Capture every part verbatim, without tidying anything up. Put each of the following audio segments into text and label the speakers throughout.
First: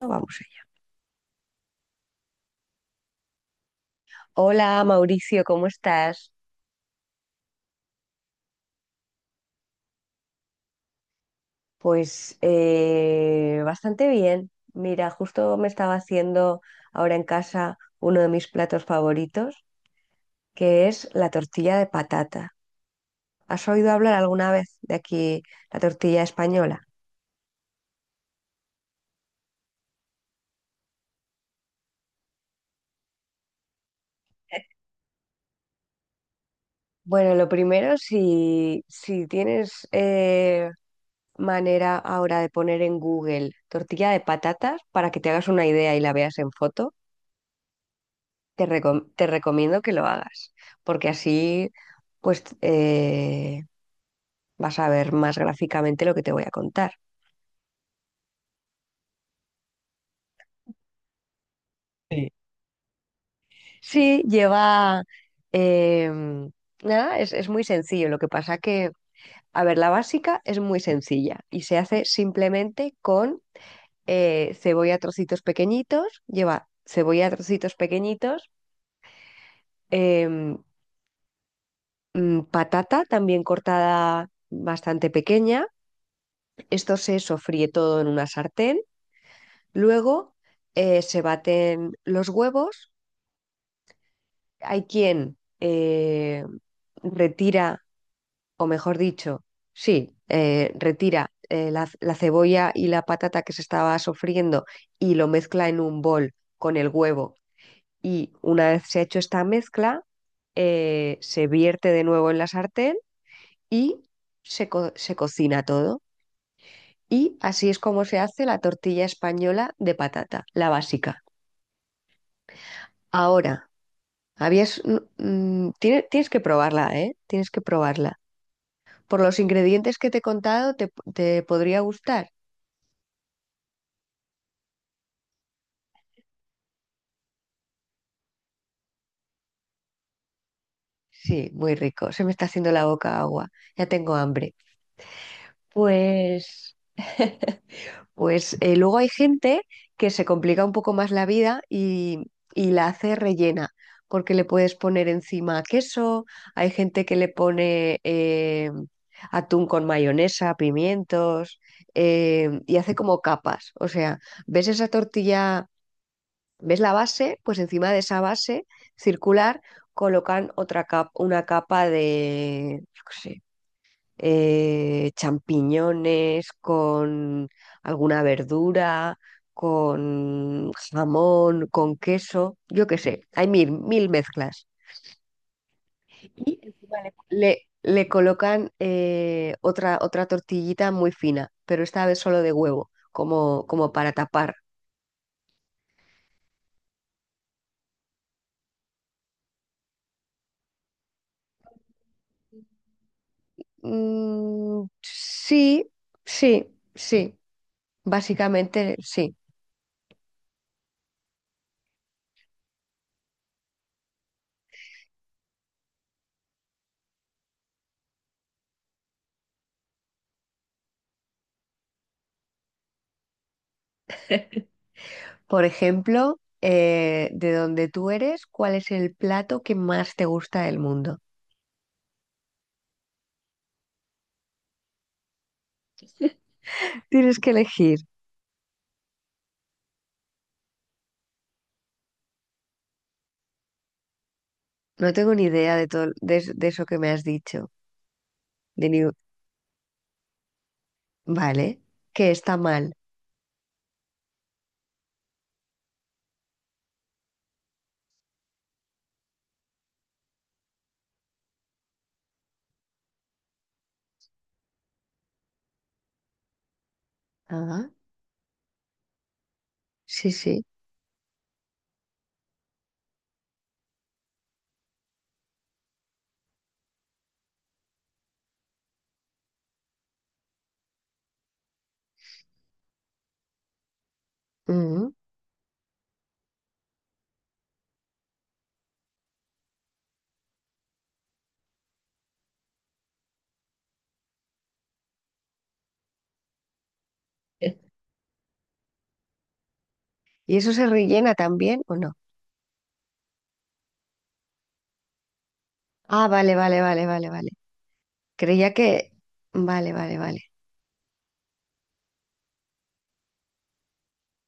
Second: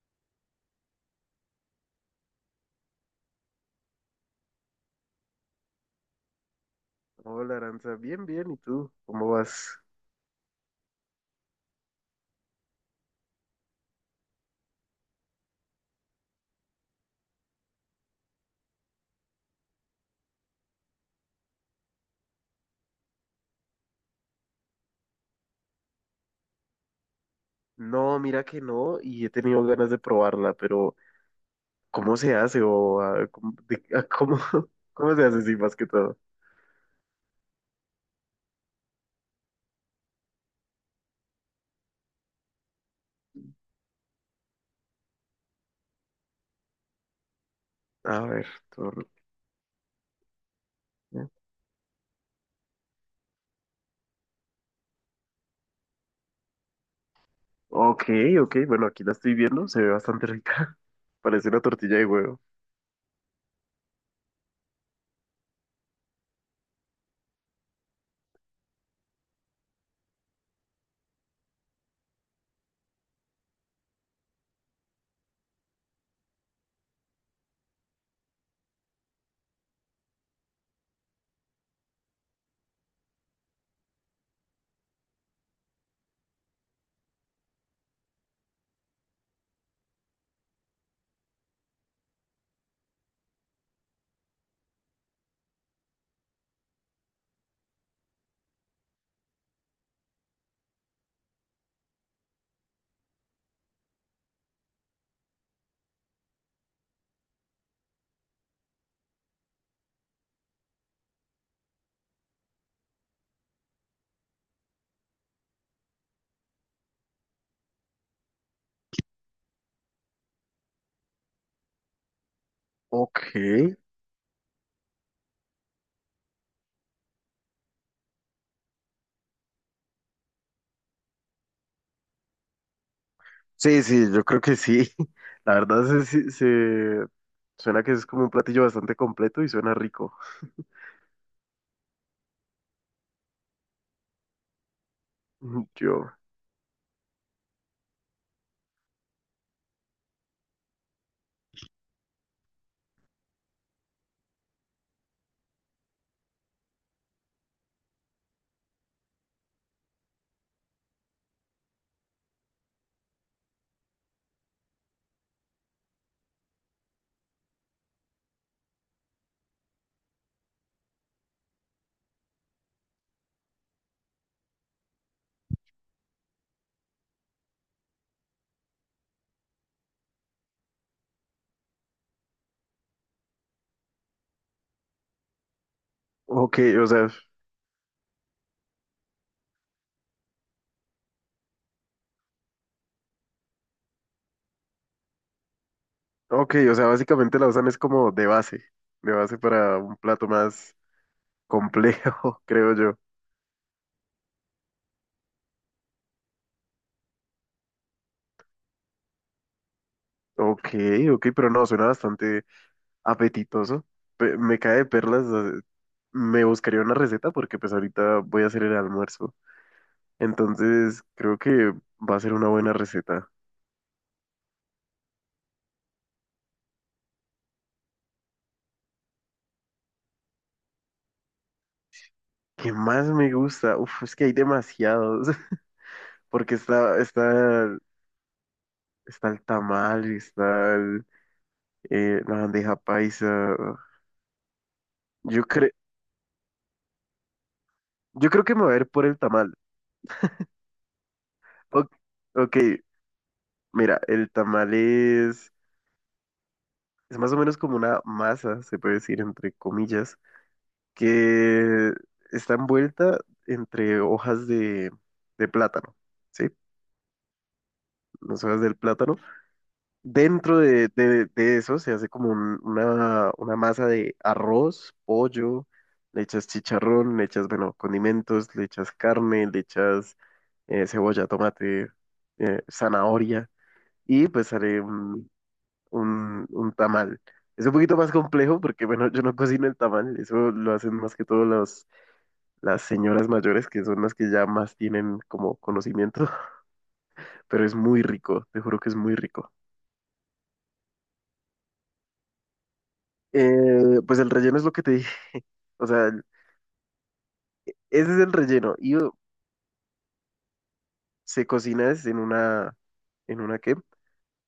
Speaker 1: Vamos allá. Hola Mauricio, ¿cómo estás?
Speaker 2: Hola, Aranza, bien, bien, ¿y tú? ¿Cómo vas?
Speaker 1: Pues eh, bastante bien. Mira, justo me estaba haciendo ahora en casa uno de mis platos favoritos, que es la tortilla de patata. ¿Has oído hablar alguna vez de aquí la tortilla española?
Speaker 2: No, mira que no, y he tenido ganas de probarla, pero ¿cómo se hace? O ah, ¿cómo, de- ah, cómo, cómo se hace, sí, más que todo?
Speaker 1: Bueno, lo primero, si, si tienes eh, manera ahora de poner en Google tortilla de patatas para que te hagas una idea y la veas en foto.
Speaker 2: A ver,
Speaker 1: Te
Speaker 2: tor-
Speaker 1: recom- te recomiendo que lo hagas, porque así pues eh, vas a ver más gráficamente lo que te voy a contar.
Speaker 2: ok, ok, bueno, aquí la estoy viendo, se ve bastante rica. Parece una tortilla de
Speaker 1: Sí.
Speaker 2: huevo.
Speaker 1: Sí, lleva em, nada, es, es muy sencillo. Lo que pasa que, a ver, la básica es muy sencilla y se hace simplemente con eh, cebolla a trocitos pequeñitos, lleva cebolla a trocitos pequeñitos, em, mm, patata también cortada bastante pequeña. Esto se sofríe todo en una sartén. Luego eh, se baten los huevos. Hay quien eh, retira, o mejor dicho, sí, eh, retira eh, la, la cebolla y la patata que se estaba sofriendo y lo mezcla en un bol con el huevo. Y una vez se ha hecho esta mezcla, eh, se vierte de nuevo en la sartén y se, co- se cocina todo. Y así es como se hace la tortilla española de patata, la básica.
Speaker 2: Ok,
Speaker 1: Ahora. Habías, mm, mm, tiene- Tienes que probarla, ¿eh? Tienes que probarla. Por los ingredientes que te he contado, te, te podría gustar.
Speaker 2: sí, sí, yo creo que sí. La verdad se, se, se- suena que es como un platillo bastante completo y suena rico.
Speaker 1: Sí, muy rico. Se me está haciendo la boca agua. Ya tengo hambre.
Speaker 2: Yo,
Speaker 1: Pues Pues eh, luego hay gente que se complica un poco más la vida y, y la hace rellena, porque le puedes poner encima queso, hay gente que le pone eh, atún con mayonesa, pimientos, eh, y hace como capas. O sea, ves esa tortilla, ves la base, pues encima de esa base circular colocan otra capa, una capa de, yo qué sé, eh, champiñones, con alguna verdura, con jamón, con queso, yo qué sé, hay mil, mil mezclas.
Speaker 2: ok,
Speaker 1: Y
Speaker 2: o sea,
Speaker 1: le, le colocan eh, otra, otra tortillita muy fina, pero esta vez solo de huevo, como, como para tapar.
Speaker 2: ok, o sea, básicamente la usan es como de base, de base para un plato más complejo, creo yo.
Speaker 1: Mm, sí, sí, sí, básicamente sí.
Speaker 2: Ok, ok, pero no, suena bastante apetitoso. Pe- me cae de perlas, eh, me buscaría una receta porque pues ahorita voy a hacer el almuerzo. Entonces, creo que va a ser una buena receta.
Speaker 1: Por ejemplo, eh, de donde tú eres, ¿cuál es el plato que más te gusta del mundo?
Speaker 2: ¿Qué más me gusta? Uf, es que hay demasiados, porque está,
Speaker 1: Tienes que
Speaker 2: está,
Speaker 1: elegir.
Speaker 2: está el tamal, está el, eh, la bandeja paisa.
Speaker 1: No tengo
Speaker 2: Yo
Speaker 1: ni
Speaker 2: creo...
Speaker 1: idea de todo de, es- de eso que me has dicho.
Speaker 2: Yo creo que me voy a
Speaker 1: De
Speaker 2: ir
Speaker 1: ni-
Speaker 2: por el tamal.
Speaker 1: Vale,
Speaker 2: O-
Speaker 1: que está
Speaker 2: ok,
Speaker 1: mal.
Speaker 2: mira, el tamal es, es más o menos como una masa, se puede decir, entre comillas, que está envuelta entre hojas de, de plátano, ¿sí?
Speaker 1: Ah,
Speaker 2: Las hojas del plátano.
Speaker 1: sí,
Speaker 2: Dentro
Speaker 1: sí.
Speaker 2: de, de- de eso se hace como un- una, una masa de arroz, pollo, le echas chicharrón, le echas, bueno, condimentos, le echas carne, le echas eh, cebolla, tomate, eh, zanahoria. Y pues haré
Speaker 1: Ujú.
Speaker 2: un, un, un tamal. Es un poquito más complejo porque, bueno, yo no cocino el tamal, eso lo hacen más que todo los, las señoras mayores, que son las que ya más tienen como conocimiento, pero es muy rico, te juro que es muy rico.
Speaker 1: ¿Y eso se rellena también o no?
Speaker 2: Eh, pues el relleno es lo que te dije, o sea, el-
Speaker 1: Ah, vale, vale, vale, vale, vale.
Speaker 2: ese es el
Speaker 1: Creía
Speaker 2: relleno y
Speaker 1: que...
Speaker 2: uh,
Speaker 1: Vale, vale, vale.
Speaker 2: se cocina es en una, ¿en una qué?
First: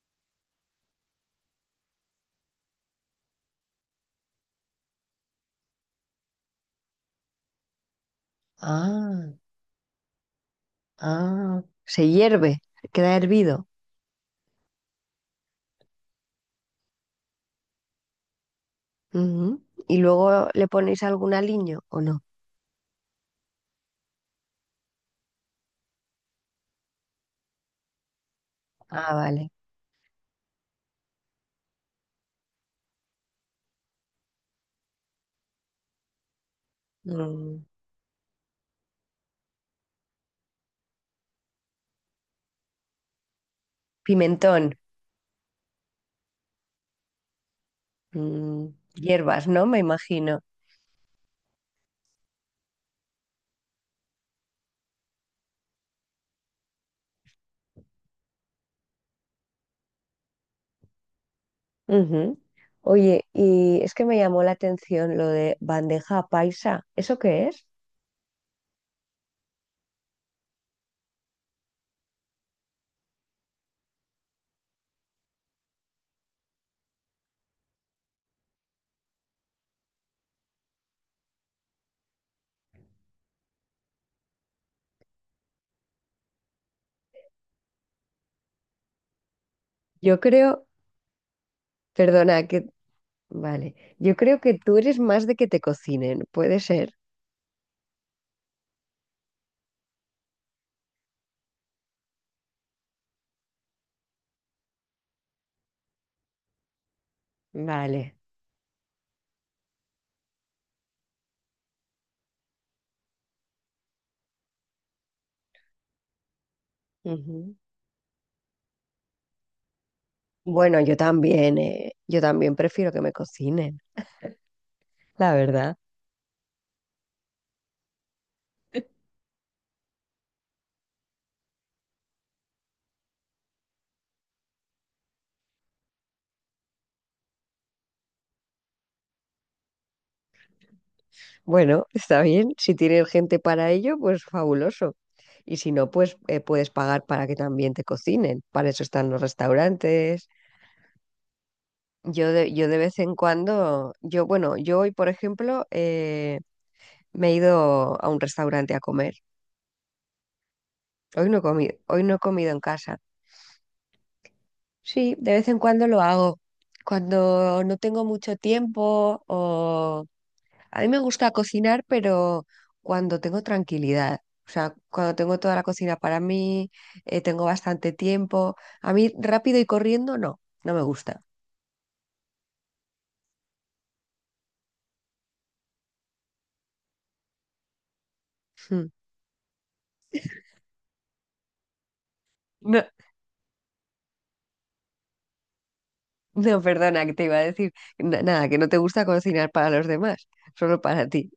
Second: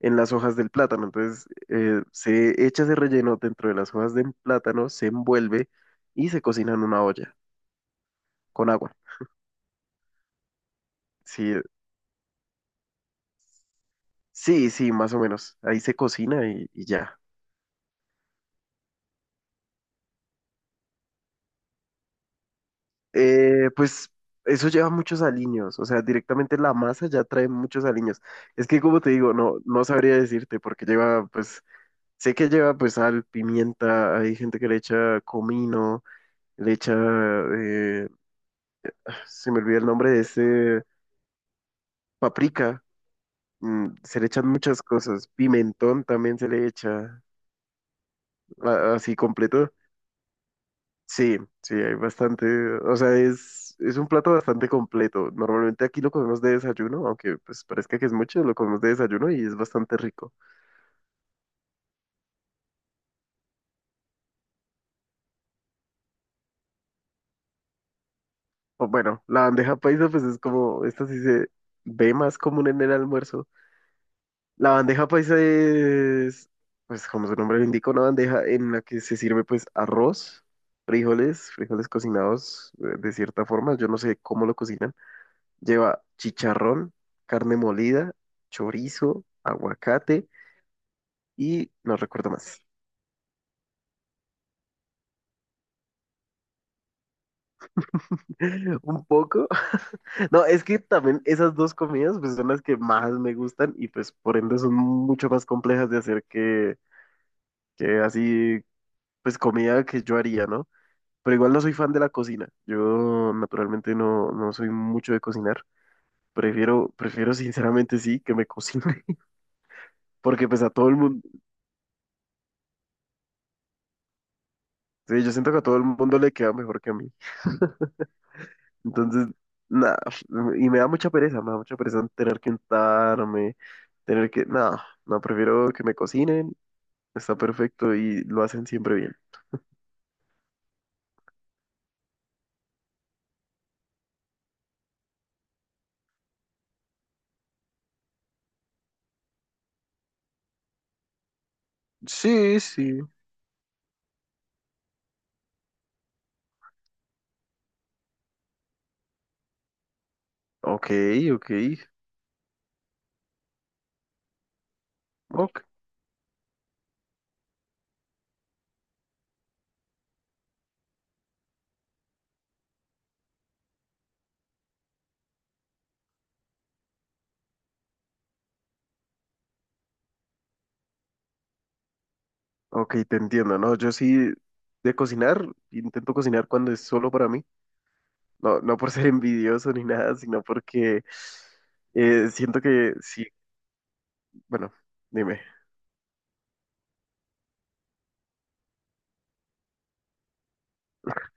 Speaker 2: En las hojas del plátano, entonces eh, se echa ese relleno dentro de las hojas del plátano, se envuelve y se cocina en una olla con agua.
Speaker 1: Ah,
Speaker 2: Sí,
Speaker 1: ah. Se hierve, queda hervido.
Speaker 2: sí, sí, más o menos. Ahí se cocina y, y ya.
Speaker 1: Ujú. ¿Y luego le ponéis algún aliño o no?
Speaker 2: Eh, pues eso lleva muchos aliños, o sea, directamente la masa ya trae muchos aliños. Es que como te
Speaker 1: Ah,
Speaker 2: digo,
Speaker 1: vale.
Speaker 2: no, no sabría decirte porque lleva, pues, sé que lleva pues sal, pimienta, hay gente que le echa comino, le echa,
Speaker 1: Mm.
Speaker 2: eh, se me olvida el nombre de ese, paprika, mm, se le echan
Speaker 1: Pimentón,
Speaker 2: muchas cosas, pimentón también se le echa,
Speaker 1: mm,
Speaker 2: a- así
Speaker 1: hierbas, ¿no?
Speaker 2: completo.
Speaker 1: Me imagino.
Speaker 2: Sí, sí, hay bastante, o sea, es, es un plato bastante completo. Normalmente aquí lo comemos de desayuno, aunque pues parezca que es mucho, lo comemos de desayuno y es bastante rico.
Speaker 1: Ujú. Oye, y es que me llamó la atención lo de bandeja paisa. ¿Eso qué es?
Speaker 2: O bueno, la bandeja paisa pues es como, esta sí se ve más común en el almuerzo. La bandeja paisa es, pues como su nombre lo indica, una bandeja en la que se sirve pues arroz, frijoles, frijoles cocinados eh, de cierta forma, yo no sé cómo lo cocinan. Lleva chicharrón, carne molida, chorizo,
Speaker 1: Yo
Speaker 2: aguacate
Speaker 1: creo,
Speaker 2: y no recuerdo
Speaker 1: perdona, que...
Speaker 2: más.
Speaker 1: Vale, yo creo que tú eres más de que te cocinen, puede ser.
Speaker 2: Un poco. No, es que también esas dos comidas pues, son las que más me gustan y pues por ende son mucho más complejas de hacer que, que
Speaker 1: Vale.
Speaker 2: así, pues comida que yo haría, ¿no? Pero igual no soy fan de la cocina. Yo naturalmente no, no soy mucho de cocinar. Prefiero, prefiero
Speaker 1: Ujú.
Speaker 2: sinceramente sí que me cocine, porque pues a
Speaker 1: Bueno,
Speaker 2: todo el
Speaker 1: yo
Speaker 2: mundo,
Speaker 1: también, eh, yo también prefiero que me cocinen,
Speaker 2: sí, yo
Speaker 1: la
Speaker 2: siento que a
Speaker 1: verdad.
Speaker 2: todo el mundo le queda mejor que a mí. Entonces, nada, y me da mucha pereza, me da mucha pereza tener que untarme, tener que, nada, no, prefiero que me cocinen, está perfecto y lo hacen siempre bien.
Speaker 1: Bueno, está bien. Si tienes gente para ello, pues fabuloso. Y si no, pues eh, puedes pagar para que también te cocinen. Para eso están los restaurantes. Yo de,
Speaker 2: Sí,
Speaker 1: yo de vez
Speaker 2: sí.
Speaker 1: en cuando, yo, bueno, yo hoy, por ejemplo, eh, me he ido a un restaurante a comer.
Speaker 2: Ok,
Speaker 1: Hoy no he
Speaker 2: ok,
Speaker 1: comido, hoy no he comido en casa. Sí, de vez en
Speaker 2: ok,
Speaker 1: cuando lo hago. Cuando no tengo mucho tiempo o a mí me gusta cocinar, pero cuando tengo tranquilidad, o sea, cuando tengo toda la cocina para mí, eh, tengo bastante tiempo. A mí rápido y corriendo, no, no me gusta.
Speaker 2: ok, te entiendo, ¿no? Yo sí de cocinar, intento cocinar cuando es solo para mí, no, no
Speaker 1: Mm.
Speaker 2: por ser envidioso ni nada, sino porque eh, siento
Speaker 1: No,
Speaker 2: que sí, bueno, dime.
Speaker 1: no, perdona, que te iba a decir na- nada, que no te gusta cocinar para los demás, solo para ti.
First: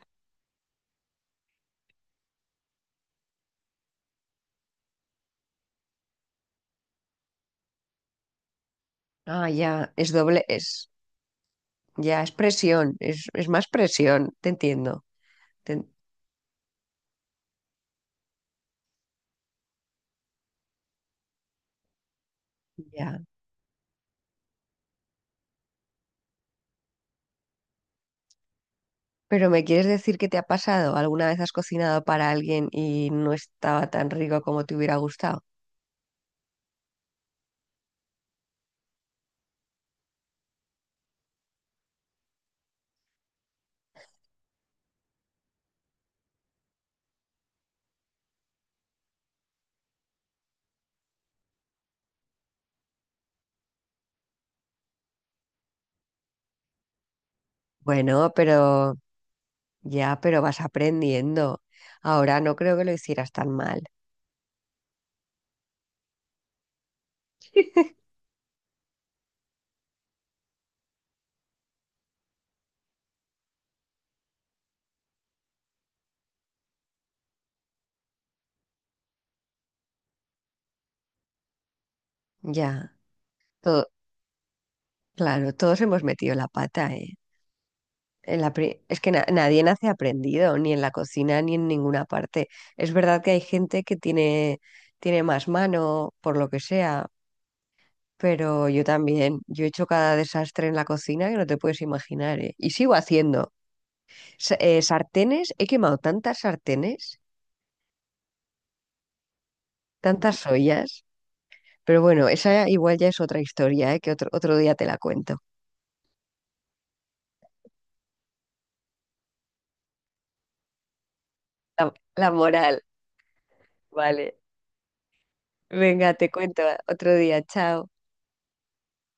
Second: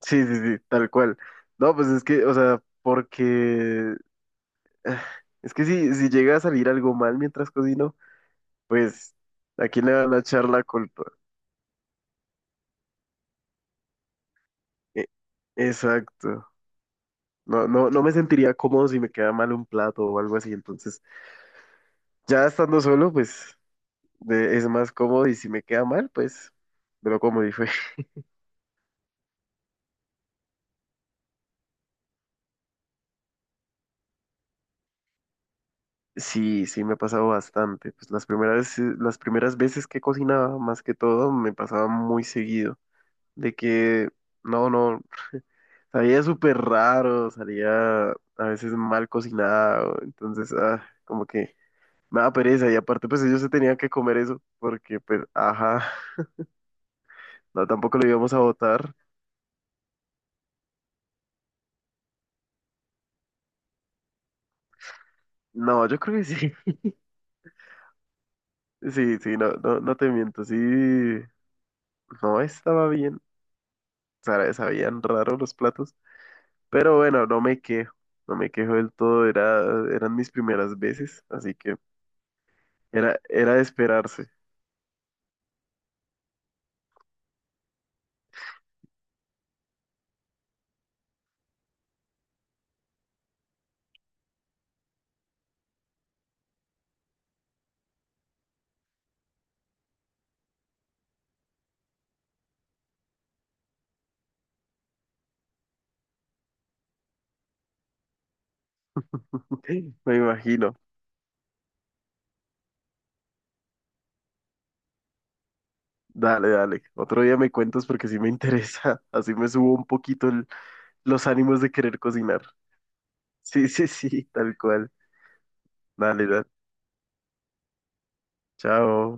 Speaker 2: Sí, sí, sí, tal cual. No, pues es que, o sea, porque ah, es que si, si llega a salir algo mal mientras cocino, pues
Speaker 1: Ah,
Speaker 2: ¿a quién
Speaker 1: ya,
Speaker 2: le
Speaker 1: es
Speaker 2: van a
Speaker 1: doble,
Speaker 2: echar la
Speaker 1: es,
Speaker 2: culpa?
Speaker 1: ya es presión, es, es más presión, te entiendo.
Speaker 2: E-
Speaker 1: Te-
Speaker 2: exacto. No, no, no me sentiría cómodo si me queda mal un plato o algo así. Entonces, ya estando solo,
Speaker 1: ya.
Speaker 2: pues de- es más cómodo y si me queda mal, pues me lo como y fue.
Speaker 1: Pero ¿me quieres decir qué te ha pasado? ¿Alguna vez has cocinado para alguien y no estaba tan rico como te hubiera gustado?
Speaker 2: Sí, sí, me ha pasado bastante. Pues las primeras, eh, las primeras veces que cocinaba, más que todo, me pasaba muy seguido de que no, no. Sabía súper raro, salía a veces mal cocinado, entonces, ah, como que me da pereza y aparte pues ellos se tenían que comer eso porque pues, ajá, no, tampoco lo
Speaker 1: Bueno,
Speaker 2: íbamos a
Speaker 1: pero
Speaker 2: votar.
Speaker 1: ya, pero vas aprendiendo. Ahora no creo que lo hicieras tan mal.
Speaker 2: No, yo creo que sí, sí, sí, no, no, no te miento, sí, no estaba bien, o sea, sabían raro los platos, pero bueno, no me quejo, no me quejo del todo, era, eran mis primeras veces, así que
Speaker 1: Ya,
Speaker 2: era, era de
Speaker 1: todo,
Speaker 2: esperarse,
Speaker 1: claro, todos hemos metido la pata, ¿eh? En la pri- es que na- nadie nace aprendido, ni en la cocina, ni en ninguna parte. Es verdad que hay gente que tiene, tiene más mano, por lo que sea, pero yo también. Yo he hecho cada desastre en la cocina que no te puedes imaginar, ¿eh? Y sigo haciendo. Sa- eh, sartenes, he quemado tantas sartenes,
Speaker 2: me
Speaker 1: tantas
Speaker 2: imagino.
Speaker 1: ollas. Pero bueno, esa igual ya es otra historia, ¿eh? Que otro, otro día te la cuento.
Speaker 2: Dale, dale. Otro día me cuentas porque sí me interesa. Así me subo un poquito el- los ánimos de
Speaker 1: La,
Speaker 2: querer
Speaker 1: la
Speaker 2: cocinar.
Speaker 1: moral,
Speaker 2: Sí, sí, sí,
Speaker 1: vale.
Speaker 2: tal cual.
Speaker 1: Venga,
Speaker 2: Dale,
Speaker 1: te
Speaker 2: dale.
Speaker 1: cuento otro día. Chao.
Speaker 2: Chao.